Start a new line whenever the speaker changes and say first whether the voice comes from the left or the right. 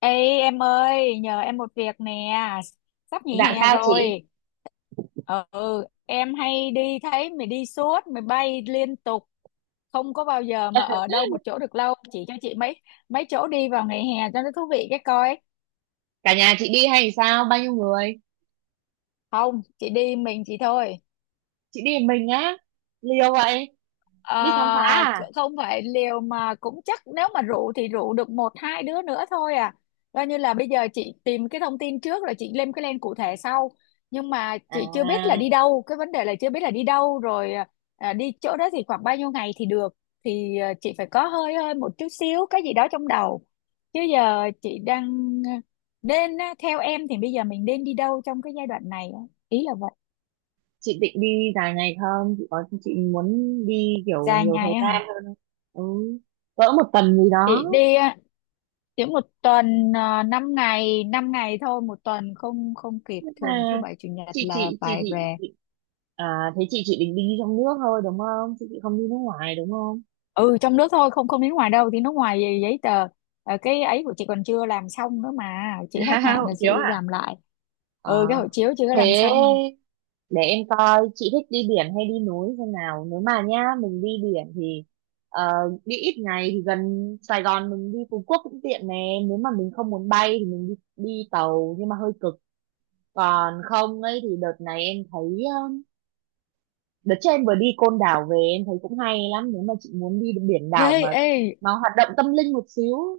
left: Ê em ơi, nhờ em một việc nè, sắp
right: Dạ,
left: nghỉ hè
right: sao chị?
left: rồi. Em hay đi thấy mày đi suốt, mày bay liên tục, không có bao giờ mà ở đâu một chỗ được lâu. Chỉ cho chị mấy mấy chỗ đi vào ngày hè cho nó thú vị cái coi.
right: Cả nhà chị đi hay sao? Bao nhiêu người?
left: Không, chị đi mình chị thôi.
right: Chị đi một mình á? Liều vậy?
left: Ờ,
right: Đi khám phá à?
left: Không phải liều mà cũng chắc nếu mà rủ thì rủ được một hai đứa nữa thôi à, coi như là bây giờ chị tìm cái thông tin trước rồi chị lên cái plan cụ thể sau, nhưng mà
right: À,
left: chị chưa biết là đi đâu, cái vấn đề là chưa biết là đi đâu rồi à, đi chỗ đó thì khoảng bao nhiêu ngày thì được, thì chị phải có hơi hơi một chút xíu cái gì đó trong đầu, chứ giờ chị đang ờ, nên á, theo em thì bây giờ mình nên đi đâu trong cái giai đoạn này á? Ý là vậy.
right: chị định đi dài ngày không? Chị muốn đi kiểu
left: Dài
right: nhiều thời
left: ngày á hả?
right: gian hơn không? Ừ, cỡ một tuần gì đó.
left: Chị đi chỉ một tuần, 5 ngày 5 ngày thôi, một tuần không không kịp, thường thứ
right: À,
left: bảy chủ nhật
right: chị
left: là
right: chị chị
left: phải
right: chị
left: về.
right: chị- à, Thế chị định đi trong nước thôi, đúng không? Chị không đi nước ngoài, đúng không?
left: Ừ, trong nước thôi, không không đến ngoài đâu, thì nước ngoài gì giấy tờ. Cái ấy của chị còn chưa làm xong nữa mà, chị hết hạn
right: Hộ
left: là chị
right: chiếu à?
left: làm lại.
right: Ờ.
left: Ừ, cái hộ chiếu chưa có làm
right: Thế
left: xong.
right: để em coi chị thích đi biển hay đi núi thế nào. Nếu mà nhá, mình đi biển thì ờ, đi ít ngày thì gần Sài Gòn, mình đi Phú Quốc cũng tiện nè. Nếu mà mình không muốn bay thì mình đi tàu, nhưng mà hơi cực. Còn không ấy thì đợt này em thấy, ờ, đợt trước em vừa đi Côn Đảo về em thấy cũng hay lắm. Nếu mà chị muốn đi biển đảo
left: Ê,
right: mà
left: ê.
right: mà hoạt động tâm linh một xíu.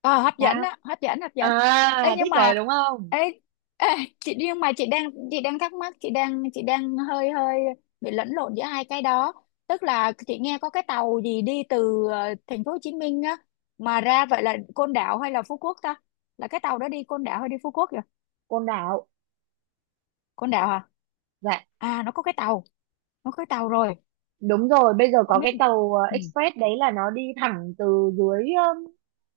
left: Ờ, hấp dẫn
right: Sao?
left: á, hấp dẫn, hấp dẫn. Ấy
right: À,
left: nhưng
right: thích rồi
left: mà,
right: đúng không?
left: ấy, ê, chị nhưng mà chị đang thắc mắc, chị đang hơi hơi bị lẫn lộn giữa hai cái đó. Tức là chị nghe có cái tàu gì đi từ thành phố Hồ Chí Minh á, mà ra vậy là Côn Đảo hay là Phú Quốc ta, là cái tàu đó đi Côn Đảo hay đi Phú Quốc vậy?
right: Côn Đảo.
left: Côn Đảo à?
right: Dạ,
left: À, nó có cái tàu rồi.
right: đúng rồi, bây giờ
left: Không
right: có
left: biết.
right: cái tàu
left: Ừ.
right: express, đấy là nó đi thẳng từ dưới, ờ,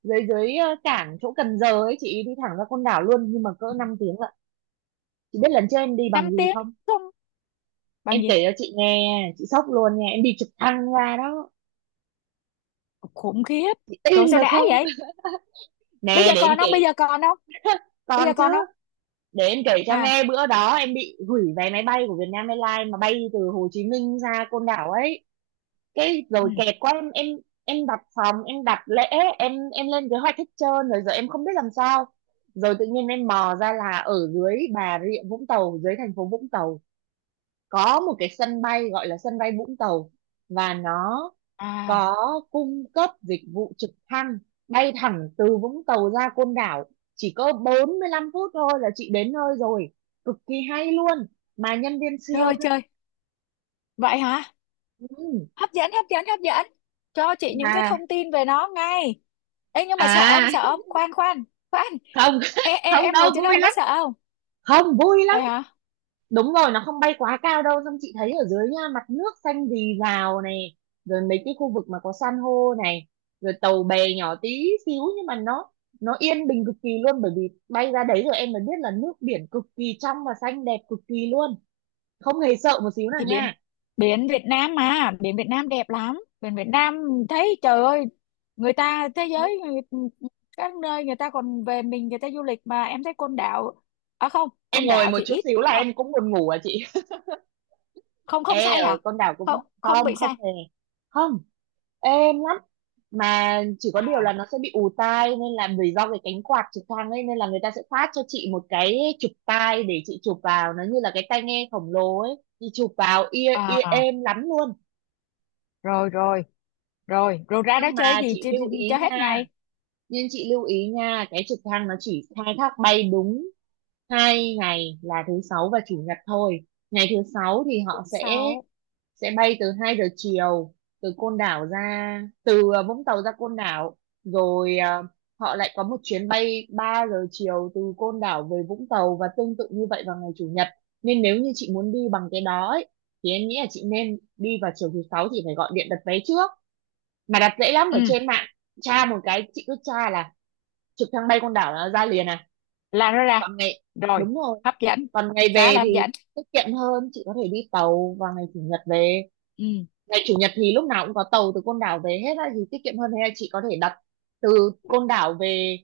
right: dưới dưới ờ, cảng chỗ Cần Giờ ấy, chị đi thẳng ra Côn Đảo luôn, nhưng mà cỡ 5 tiếng lận. Chị biết lần trước em đi bằng
left: 5
right: gì
left: tiếng?
right: không?
left: Không.
right: Em
left: Bằng gì?
right: kể cho chị nghe chị sốc luôn nha, em đi trực thăng ra đó.
left: Khủng khiếp.
right: Chị
left: Rồi
right: tin
left: sao
right: được
left: đã
right: không?
left: vậy? Bây
right: Nè,
left: giờ
right: để em
left: còn không
right: kể.
left: bây giờ còn không bây
right: Còn
left: giờ
right: chứ.
left: còn không
right: Để em kể cho
left: À.
right: nghe, bữa đó em bị hủy vé máy bay của Vietnam Airlines mà bay từ Hồ Chí Minh ra Côn Đảo ấy. Cái
left: Ừ.
right: rồi kẹt quá, em đặt phòng, em đặt lễ, em lên kế hoạch hết trơn rồi, giờ em không biết làm sao. Rồi tự nhiên em mò ra là ở dưới Bà Rịa Vũng Tàu, dưới thành phố Vũng Tàu có một cái sân bay gọi là sân bay Vũng Tàu, và nó
left: À,
right: có cung cấp dịch vụ trực thăng bay thẳng từ Vũng Tàu ra Côn Đảo, chỉ có 45 phút thôi là chị đến nơi rồi, cực kỳ hay luôn. Mà nhân viên siêu
left: chơi
right: thân-
left: chơi. Vậy hả?
right: ừ,
left: Hấp dẫn, hấp dẫn, hấp dẫn. Cho chị những cái
right: mà
left: thông tin về nó ngay. Ê, nhưng mà sợ ông,
right: à
left: sợ ông, khoan, khoan, khoan.
right: không. Không
left: Em
right: đâu,
left: ngồi trên đó
right: vui
left: em có
right: lắm.
left: sợ không?
right: Không, vui lắm.
left: Vậy hả?
right: Đúng rồi, nó không bay quá cao đâu, xong chị thấy ở dưới nha, mặt nước xanh rì rào này, rồi mấy cái khu vực mà có san hô này, rồi tàu bè nhỏ tí xíu, nhưng mà nó yên bình cực kỳ luôn. Bởi vì bay ra đấy rồi em mới biết là nước biển cực kỳ trong và xanh, đẹp cực kỳ luôn, không hề sợ một xíu nào
left: Thì biển,
right: nha.
left: biển Việt Nam mà. Biển Việt Nam đẹp lắm. Biển Việt Nam thấy, trời ơi, người ta, thế giới, các nơi người ta còn về mình, người ta du lịch mà. Em thấy Côn Đảo, à không,
right: Em
left: Côn
right: ngồi
left: Đảo
right: một
left: thì
right: chút
left: ít,
right: xíu là
left: đúng không?
right: em cũng buồn ngủ à chị.
left: Không, không
right: Ê,
left: say
right: ở
left: hả?
right: con đảo cũng
left: Không, không
right: không,
left: bị
right: không
left: say.
right: hề, không, êm lắm. Mà chỉ có điều là
left: À,
right: nó sẽ bị ù tai, nên là vì do cái cánh quạt trực thăng ấy, nên là người ta sẽ phát cho chị một cái chụp tai để chị chụp vào, nó như là cái tai nghe khổng lồ ấy. Chị chụp vào ear ear,
left: à,
right: êm lắm luôn.
left: rồi, rồi. Rồi rồi, ra đó
right: nhưng
left: chơi
right: mà
left: gì
right: chị
left: chơi,
right: lưu ý
left: chơi hết
right: nha
left: ngày.
right: nhưng chị lưu ý nha Cái trực thăng nó chỉ khai thác bay đúng 2 ngày là thứ sáu và chủ nhật thôi. Ngày thứ sáu thì họ sẽ
left: Sáu.
right: sẽ bay từ 2 giờ chiều, từ Côn Đảo ra từ ờ, Vũng Tàu ra Côn Đảo. Rồi họ lại có một chuyến bay 3 giờ chiều từ Côn Đảo về Vũng Tàu, và tương tự như vậy vào ngày chủ nhật. Nên nếu như chị muốn đi bằng cái đó ấy, thì em nghĩ là chị nên đi vào chiều thứ sáu, chị phải gọi điện đặt vé trước, mà đặt dễ lắm
left: Ừ,
right: ở trên mạng. Tra một cái, chị cứ tra là trực thăng bay Côn Đảo là ra liền à.
left: là nó ra
right: Còn ngày
left: rồi.
right: Đúng rồi.
left: Hấp dẫn,
right: Còn ngày
left: khá
right: về
left: là hấp
right: thì
left: dẫn.
right: tiết kiệm hơn, chị có thể đi tàu vào ngày chủ nhật về.
left: Ừ.
right: Ngày chủ nhật thì lúc nào cũng có tàu từ Côn Đảo về hết á, thì tiết kiệm hơn. Thế là chị có thể đặt từ Côn Đảo về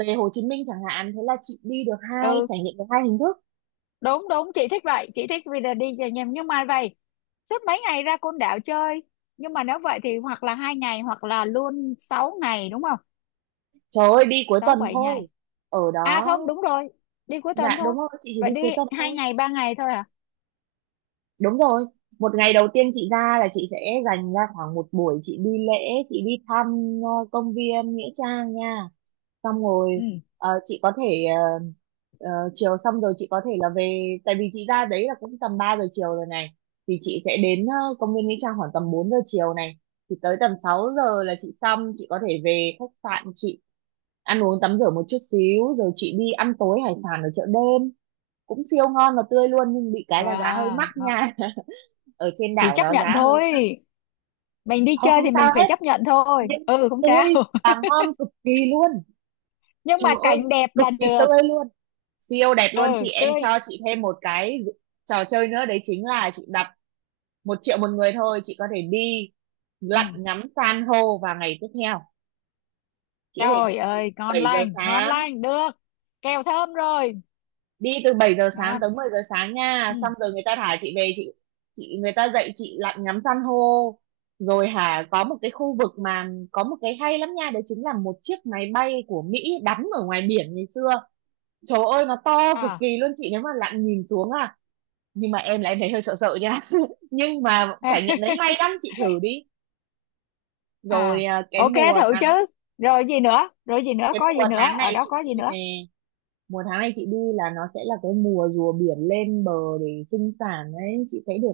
right: về Hồ Chí Minh chẳng hạn, thế là chị đi được hai
left: Ừ,
right: trải nghiệm, được hai hình thức.
left: đúng đúng, chị thích vậy, chị thích vì là đi nhầm, nhưng mà vậy suốt mấy ngày ra Côn Đảo chơi, nhưng mà nếu vậy thì hoặc là hai ngày hoặc là luôn 6 ngày, đúng không?
right: Trời ơi, đi cuối
left: Sáu
right: tuần
left: bảy
right: thôi,
left: ngày.
right: ở
left: À
right: đó.
left: không, đúng rồi, đi cuối tuần
right: Dạ,
left: thôi.
right: đúng rồi, chị chỉ
left: Vậy
right: đi
left: đi
right: cuối tuần
left: hai
right: thôi.
left: ngày ba ngày thôi à?
right: Đúng rồi, một ngày đầu tiên chị ra là chị sẽ dành ra khoảng một buổi, chị đi lễ, chị đi thăm công viên Nghĩa Trang nha. Xong rồi
left: Ừ.
right: ờ, chị có thể ờ, ờ, chiều, xong rồi chị có thể là về, tại vì chị ra đấy là cũng tầm 3 giờ chiều rồi này, thì chị sẽ đến công viên Nghĩa Trang khoảng tầm 4 giờ chiều này, thì tới tầm 6 giờ là chị xong, chị có thể về khách sạn, chị ăn uống tắm rửa một chút xíu, rồi chị đi ăn tối hải sản ở chợ đêm, cũng siêu ngon và tươi luôn, nhưng bị cái là giá hơi
left: À,
right: mắc
left: đó.
right: nha. Ở trên
left: Thì
right: đảo
left: chấp
right: đó
left: nhận
right: giá hơi
left: thôi,
right: mắc.
left: mình đi
right: Ờ,
left: chơi
right: không
left: thì
right: sao
left: mình phải
right: hết,
left: chấp nhận thôi.
right: nhưng
left: Ừ, không sao.
right: tươi và ngon cực kỳ luôn.
left: Nhưng
right: Trời
left: mà
right: ơi,
left: cảnh đẹp
right: cực
left: là
right: kỳ
left: được.
right: tươi luôn. Siêu đẹp luôn
left: Ừ,
right: chị, em
left: tươi.
right: cho chị thêm một cái trò chơi nữa, đấy chính là chị đặt 1 triệu một người thôi, chị có thể đi
left: Ừ.
right: lặn ngắm san hô vào ngày tiếp theo. Chị có thể đi
left: Trời
right: từ
left: ơi, ngon
right: 7 giờ
left: lành, ngon
right: sáng,
left: lành được, kèo thơm rồi.
right: đi từ 7 giờ sáng
left: Ngon.
right: tới 10 giờ sáng nha,
left: Ừ.
right: xong rồi người ta thả chị về, chị người ta dạy chị lặn ngắm san hô. Rồi hả, có một cái khu vực mà có một cái hay lắm nha, đấy chính là một chiếc máy bay của Mỹ đắm ở ngoài biển ngày xưa. Trời ơi, nó to cực
left: À,
right: kỳ luôn chị, nếu mà lặn nhìn xuống à. Nhưng mà em là em thấy hơi sợ sợ nha. Nhưng mà trải nghiệm đấy hay lắm, chị thử đi. Rồi
left: à, ok thử chứ. Rồi gì nữa, rồi gì nữa,
right: cái
left: có
right: mùa
left: gì nữa,
right: tháng
left: ở
right: này
left: đó
right: chị
left: có gì
right: đi nè,
left: nữa?
right: mùa tháng này chị đi là nó sẽ là cái mùa rùa biển lên bờ để sinh sản đấy. Chị sẽ được,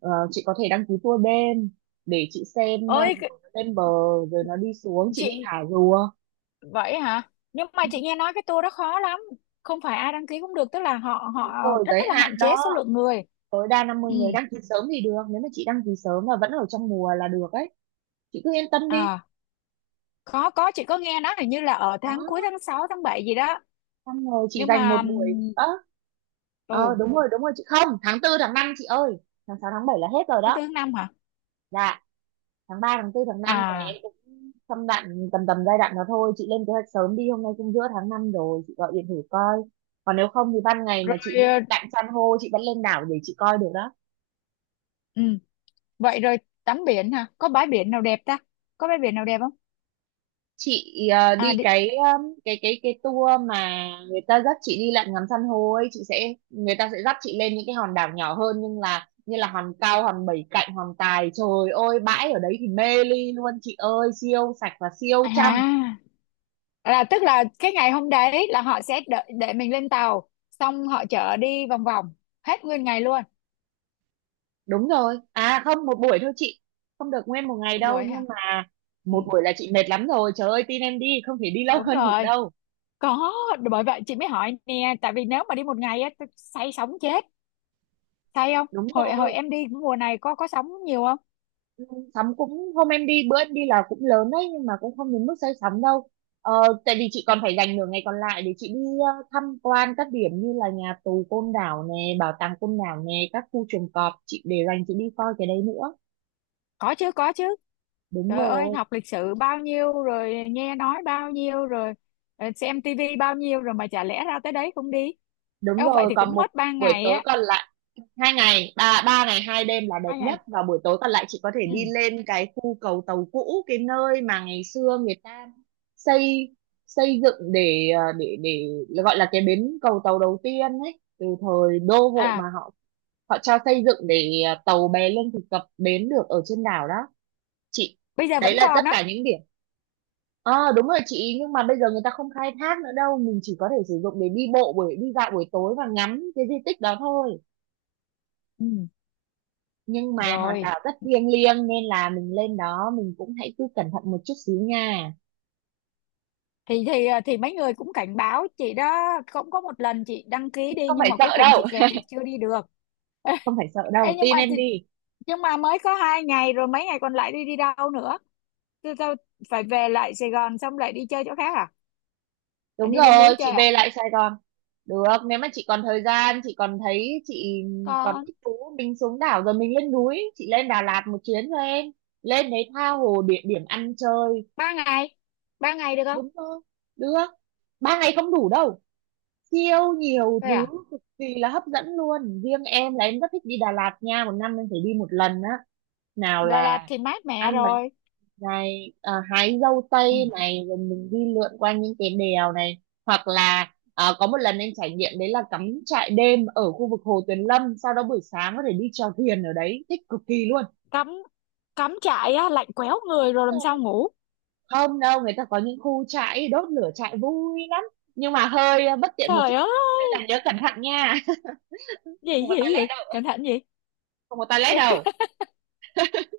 right: chị có thể đăng ký tour đêm để chị xem
left: ơi
right: rùa
left: cái-
right: nó lên bờ rồi nó đi xuống, chị đi
left: chị.
right: thả rùa.
left: Vậy hả? Nhưng mà chị nghe nói cái tour đó khó lắm, không phải ai đăng ký cũng được, tức là họ họ
right: Đúng rồi,
left: rất
right: giới
left: là
right: hạn
left: hạn chế
right: đó,
left: số lượng người.
right: tối đa năm mươi
left: Ừ.
right: người đăng ký sớm thì được. Nếu mà chị đăng ký sớm và vẫn ở trong mùa là được ấy, chị cứ yên tâm đi.
left: À, có, chị có nghe nói hình như là ở tháng cuối,
right: Đó,
left: tháng 6 tháng 7 gì đó.
right: xong rồi chị
left: Nhưng
right: dành
left: mà
right: một buổi nữa.
left: ừ,
right: Đúng rồi, đúng rồi, chị không, tháng tư tháng năm chị ơi, tháng sáu tháng bảy là hết rồi
left: tháng tư
right: đó.
left: tháng năm hả?
right: Dạ, tháng ba tháng tư tháng năm này
left: À,
right: em cũng, trong đoạn tầm tầm giai đoạn đó thôi, chị lên kế hoạch sớm đi, hôm nay cũng giữa tháng năm rồi, chị gọi điện thử coi. Còn nếu không thì ban ngày
left: rồi,
right: mà chị đi lặn san hô chị vẫn lên đảo để chị coi được đó.
left: ừ. Vậy rồi, tắm biển hả, có bãi biển nào đẹp ta, có bãi biển nào đẹp không?
right: Chị
left: À,
right: đi
left: đi,
right: cái, cái tour mà người ta dắt chị đi lặn ngắm san hô ấy, chị sẽ, người ta sẽ dắt chị lên những cái hòn đảo nhỏ hơn, nhưng là như là hòn Cao, hòn Bảy Cạnh, hòn Tài, trời ơi, bãi ở đấy thì mê ly luôn chị ơi, siêu sạch và siêu
left: à,
right: trong.
left: là tức là cái ngày hôm đấy là họ sẽ đợi để mình lên tàu, xong họ chở đi vòng vòng hết nguyên ngày luôn?
right: Đúng rồi, à không, một buổi thôi chị, không được nguyên một ngày
left: Một
right: đâu.
left: buổi hả?
right: Nhưng mà
left: Ừ,
right: một buổi là chị mệt lắm rồi, trời ơi tin em đi, không thể đi lâu
left: đúng
right: hơn được
left: rồi,
right: đâu.
left: có. Bởi vậy chị mới hỏi nè, tại vì nếu mà đi một ngày á tôi say sóng chết. Say không,
right: Đúng
left: hồi hồi
right: rồi,
left: em đi mùa này có sóng nhiều không?
right: sắm cũng, hôm em đi, bữa em đi là cũng lớn đấy, nhưng mà cũng không đến mức say sắm đâu. Ờ, tại vì chị còn phải dành nửa ngày còn lại để chị đi tham quan các điểm như là nhà tù Côn Đảo nè, bảo tàng Côn Đảo nè, các khu chuồng cọp, chị để dành chị đi coi cái đấy nữa.
left: Có chứ, có chứ.
right: Đúng
left: Trời ơi,
right: rồi,
left: học lịch sử bao nhiêu rồi, nghe nói bao nhiêu rồi, xem tivi bao nhiêu rồi mà chả lẽ ra tới đấy không đi.
right: đúng
left: Eo, vậy
right: rồi,
left: thì
right: còn
left: cũng
right: một
left: mất 3
right: buổi
left: ngày
right: tối
left: á?
right: còn lại, hai ngày, ba ba ngày 2 đêm là đẹp
left: Hai ngày.
right: nhất, và buổi tối còn lại chị có thể
left: Ừ.
right: đi lên cái khu cầu tàu cũ, cái nơi mà ngày xưa người ta xây xây dựng để để gọi là cái bến cầu tàu đầu tiên ấy, từ thời đô hộ mà
left: À,
right: họ họ cho xây dựng để tàu bè lương thực cập bến được ở trên đảo đó chị.
left: bây giờ
right: Đấy
left: vẫn
right: là
left: còn
right: tất
left: á?
right: cả những điểm. Ờ Đúng rồi chị, nhưng mà bây giờ người ta không khai thác nữa đâu, mình chỉ có thể sử dụng để đi bộ, buổi đi dạo buổi tối và ngắm cái di tích đó thôi.
left: Ừ.
right: Nhưng mà hòn
left: Rồi,
right: đảo rất thiêng liêng, nên là mình lên đó mình cũng hãy cứ cẩn thận một chút xíu nha.
left: thì thì mấy người cũng cảnh báo chị đó, cũng có một lần chị đăng ký đi
right: Không
left: nhưng
right: phải
left: mà cuối
right: sợ
left: cùng chị
right: đâu,
left: kẹt, chị chưa đi được.
right: không phải sợ
left: Ê,
right: đâu,
left: nhưng
right: tin
left: mà
right: em
left: thì,
right: đi.
left: nhưng mà mới có hai ngày rồi, mấy ngày còn lại đi đi đâu nữa? Tôi phải về lại Sài Gòn xong lại đi chơi chỗ khác à? Là
right: Đúng
left: đi lên núi
right: rồi, chị
left: chơi à?
right: về lại Sài Gòn được, nếu mà chị còn thời gian, chị còn thấy chị còn
left: Con.
right: thích thú, mình xuống đảo rồi mình lên núi, chị lên Đà Lạt một chuyến cho em, lên đấy tha hồ địa điểm ăn chơi.
left: Ba ngày, ba ngày được không?
right: Đúng không? Được. 3 ngày không đủ đâu, siêu nhiều
left: Thôi
right: thứ,
left: à?
right: cực kỳ là hấp dẫn luôn. Riêng em là em rất thích đi Đà Lạt nha, một năm em phải đi một lần á. Nào
left: Rồi là
right: là
left: thì mát mẹ
right: ăn bánh
left: rồi.
right: này, à, hái dâu
left: Ừ.
right: tây này, rồi mình đi lượn qua những cái đèo này, hoặc là, à, có một lần anh trải nghiệm đấy là cắm trại đêm ở khu vực Hồ Tuyền Lâm, sau đó buổi sáng có thể đi chèo thuyền ở đấy, thích cực kỳ luôn.
left: Cắm, cắm trại á lạnh quéo người rồi làm sao ngủ.
right: Không đâu, người ta có những khu trại đốt lửa trại vui lắm, nhưng mà hơi bất tiện một chút,
left: Trời ơi,
right: nên là nhớ cẩn thận nha.
left: gì
right: Không có
left: gì gì,
right: toilet đâu,
left: cẩn thận gì?
right: không có toilet đâu.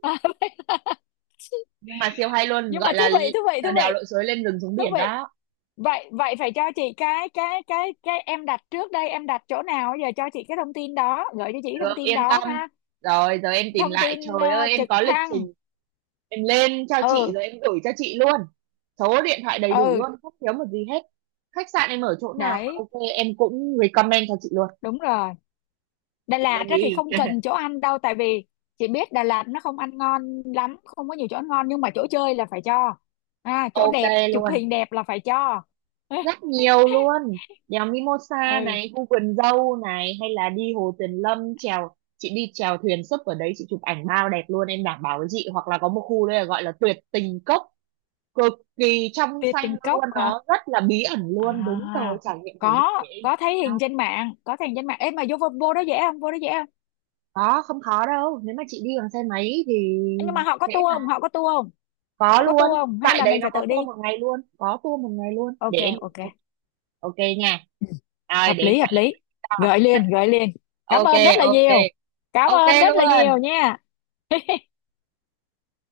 left: À,
right: Nhưng mà siêu hay luôn,
left: nhưng
right: gọi
left: mà thú
right: là
left: vị, thú vị, thú
right: trèo đèo
left: vị,
right: lội suối, lên rừng xuống
left: thú
right: biển
left: vị.
right: đó.
left: Vậy vậy phải cho chị cái cái em đặt trước đây, em đặt chỗ nào giờ cho chị cái thông tin đó, gửi cho chị cái
right: Được,
left: thông tin
right: yên tâm.
left: đó ha.
right: Rồi, giờ em tìm
left: Thông
right: lại.
left: tin
right: Trời ơi, em
left: trực
right: có lịch
left: thăng.
right: trình. Em lên cho chị
left: Ừ.
right: rồi em gửi cho chị luôn. Số điện thoại đầy đủ
left: Ừ,
right: luôn, không thiếu một gì hết. Khách sạn em ở chỗ nào mà
left: đấy,
right: ok, em cũng recommend cho chị luôn.
left: đúng rồi. Đà
right: Thì
left: Lạt
right: đem
left: á thì
right: đi.
left: không cần chỗ ăn đâu, tại vì chị biết Đà Lạt nó không ăn ngon lắm, không có nhiều chỗ ăn ngon, nhưng mà chỗ chơi là phải cho, à, chỗ
right: Ok
left: đẹp chụp
right: luôn,
left: hình đẹp là phải cho.
right: rất nhiều luôn. Đèo
left: ừ.
right: Mimosa này, khu vườn dâu này, hay là đi Hồ Tuyền Lâm, chèo, chị đi chèo thuyền súp ở đấy, chị chụp ảnh bao đẹp luôn, em đảm bảo với chị. Hoặc là có một khu đây là gọi là tuyệt tình cốc, cực kỳ trong
left: Tiệc
right: xanh
left: tình
right: luôn,
left: cốc hả?
right: nó rất là bí ẩn luôn. Đúng rồi,
left: À,
right: trải nghiệm thử đi
left: có
right: để em
left: có
right: chỉ
left: thấy
right: cho.
left: hình trên mạng, có thấy hình trên mạng. Ê mà vô vô, vô đó dễ không, vô đó dễ không?
right: Có, không khó đâu, nếu mà chị đi bằng xe máy thì
left: Ê, nhưng mà họ có
right: dễ
left: tour
right: mà.
left: không, họ có tour không,
right: Có
left: họ có
right: luôn,
left: tour không hay
right: tại
left: là
right: đấy
left: mình
right: nó
left: phải
right: có
left: tự đi?
right: tour một ngày luôn, để
left: Ok,
right: em,
left: ok,
right: ok nha. Rồi
left: hợp
right: để em
left: lý,
right: chạy
left: hợp
right: em
left: lý,
right: gửi cho.
left: gợi liền, gợi liền. Cảm
right: Ok,
left: ơn rất là
right: ok,
left: nhiều, cảm
right: ok
left: ơn rất là nhiều
right: luôn.
left: nha.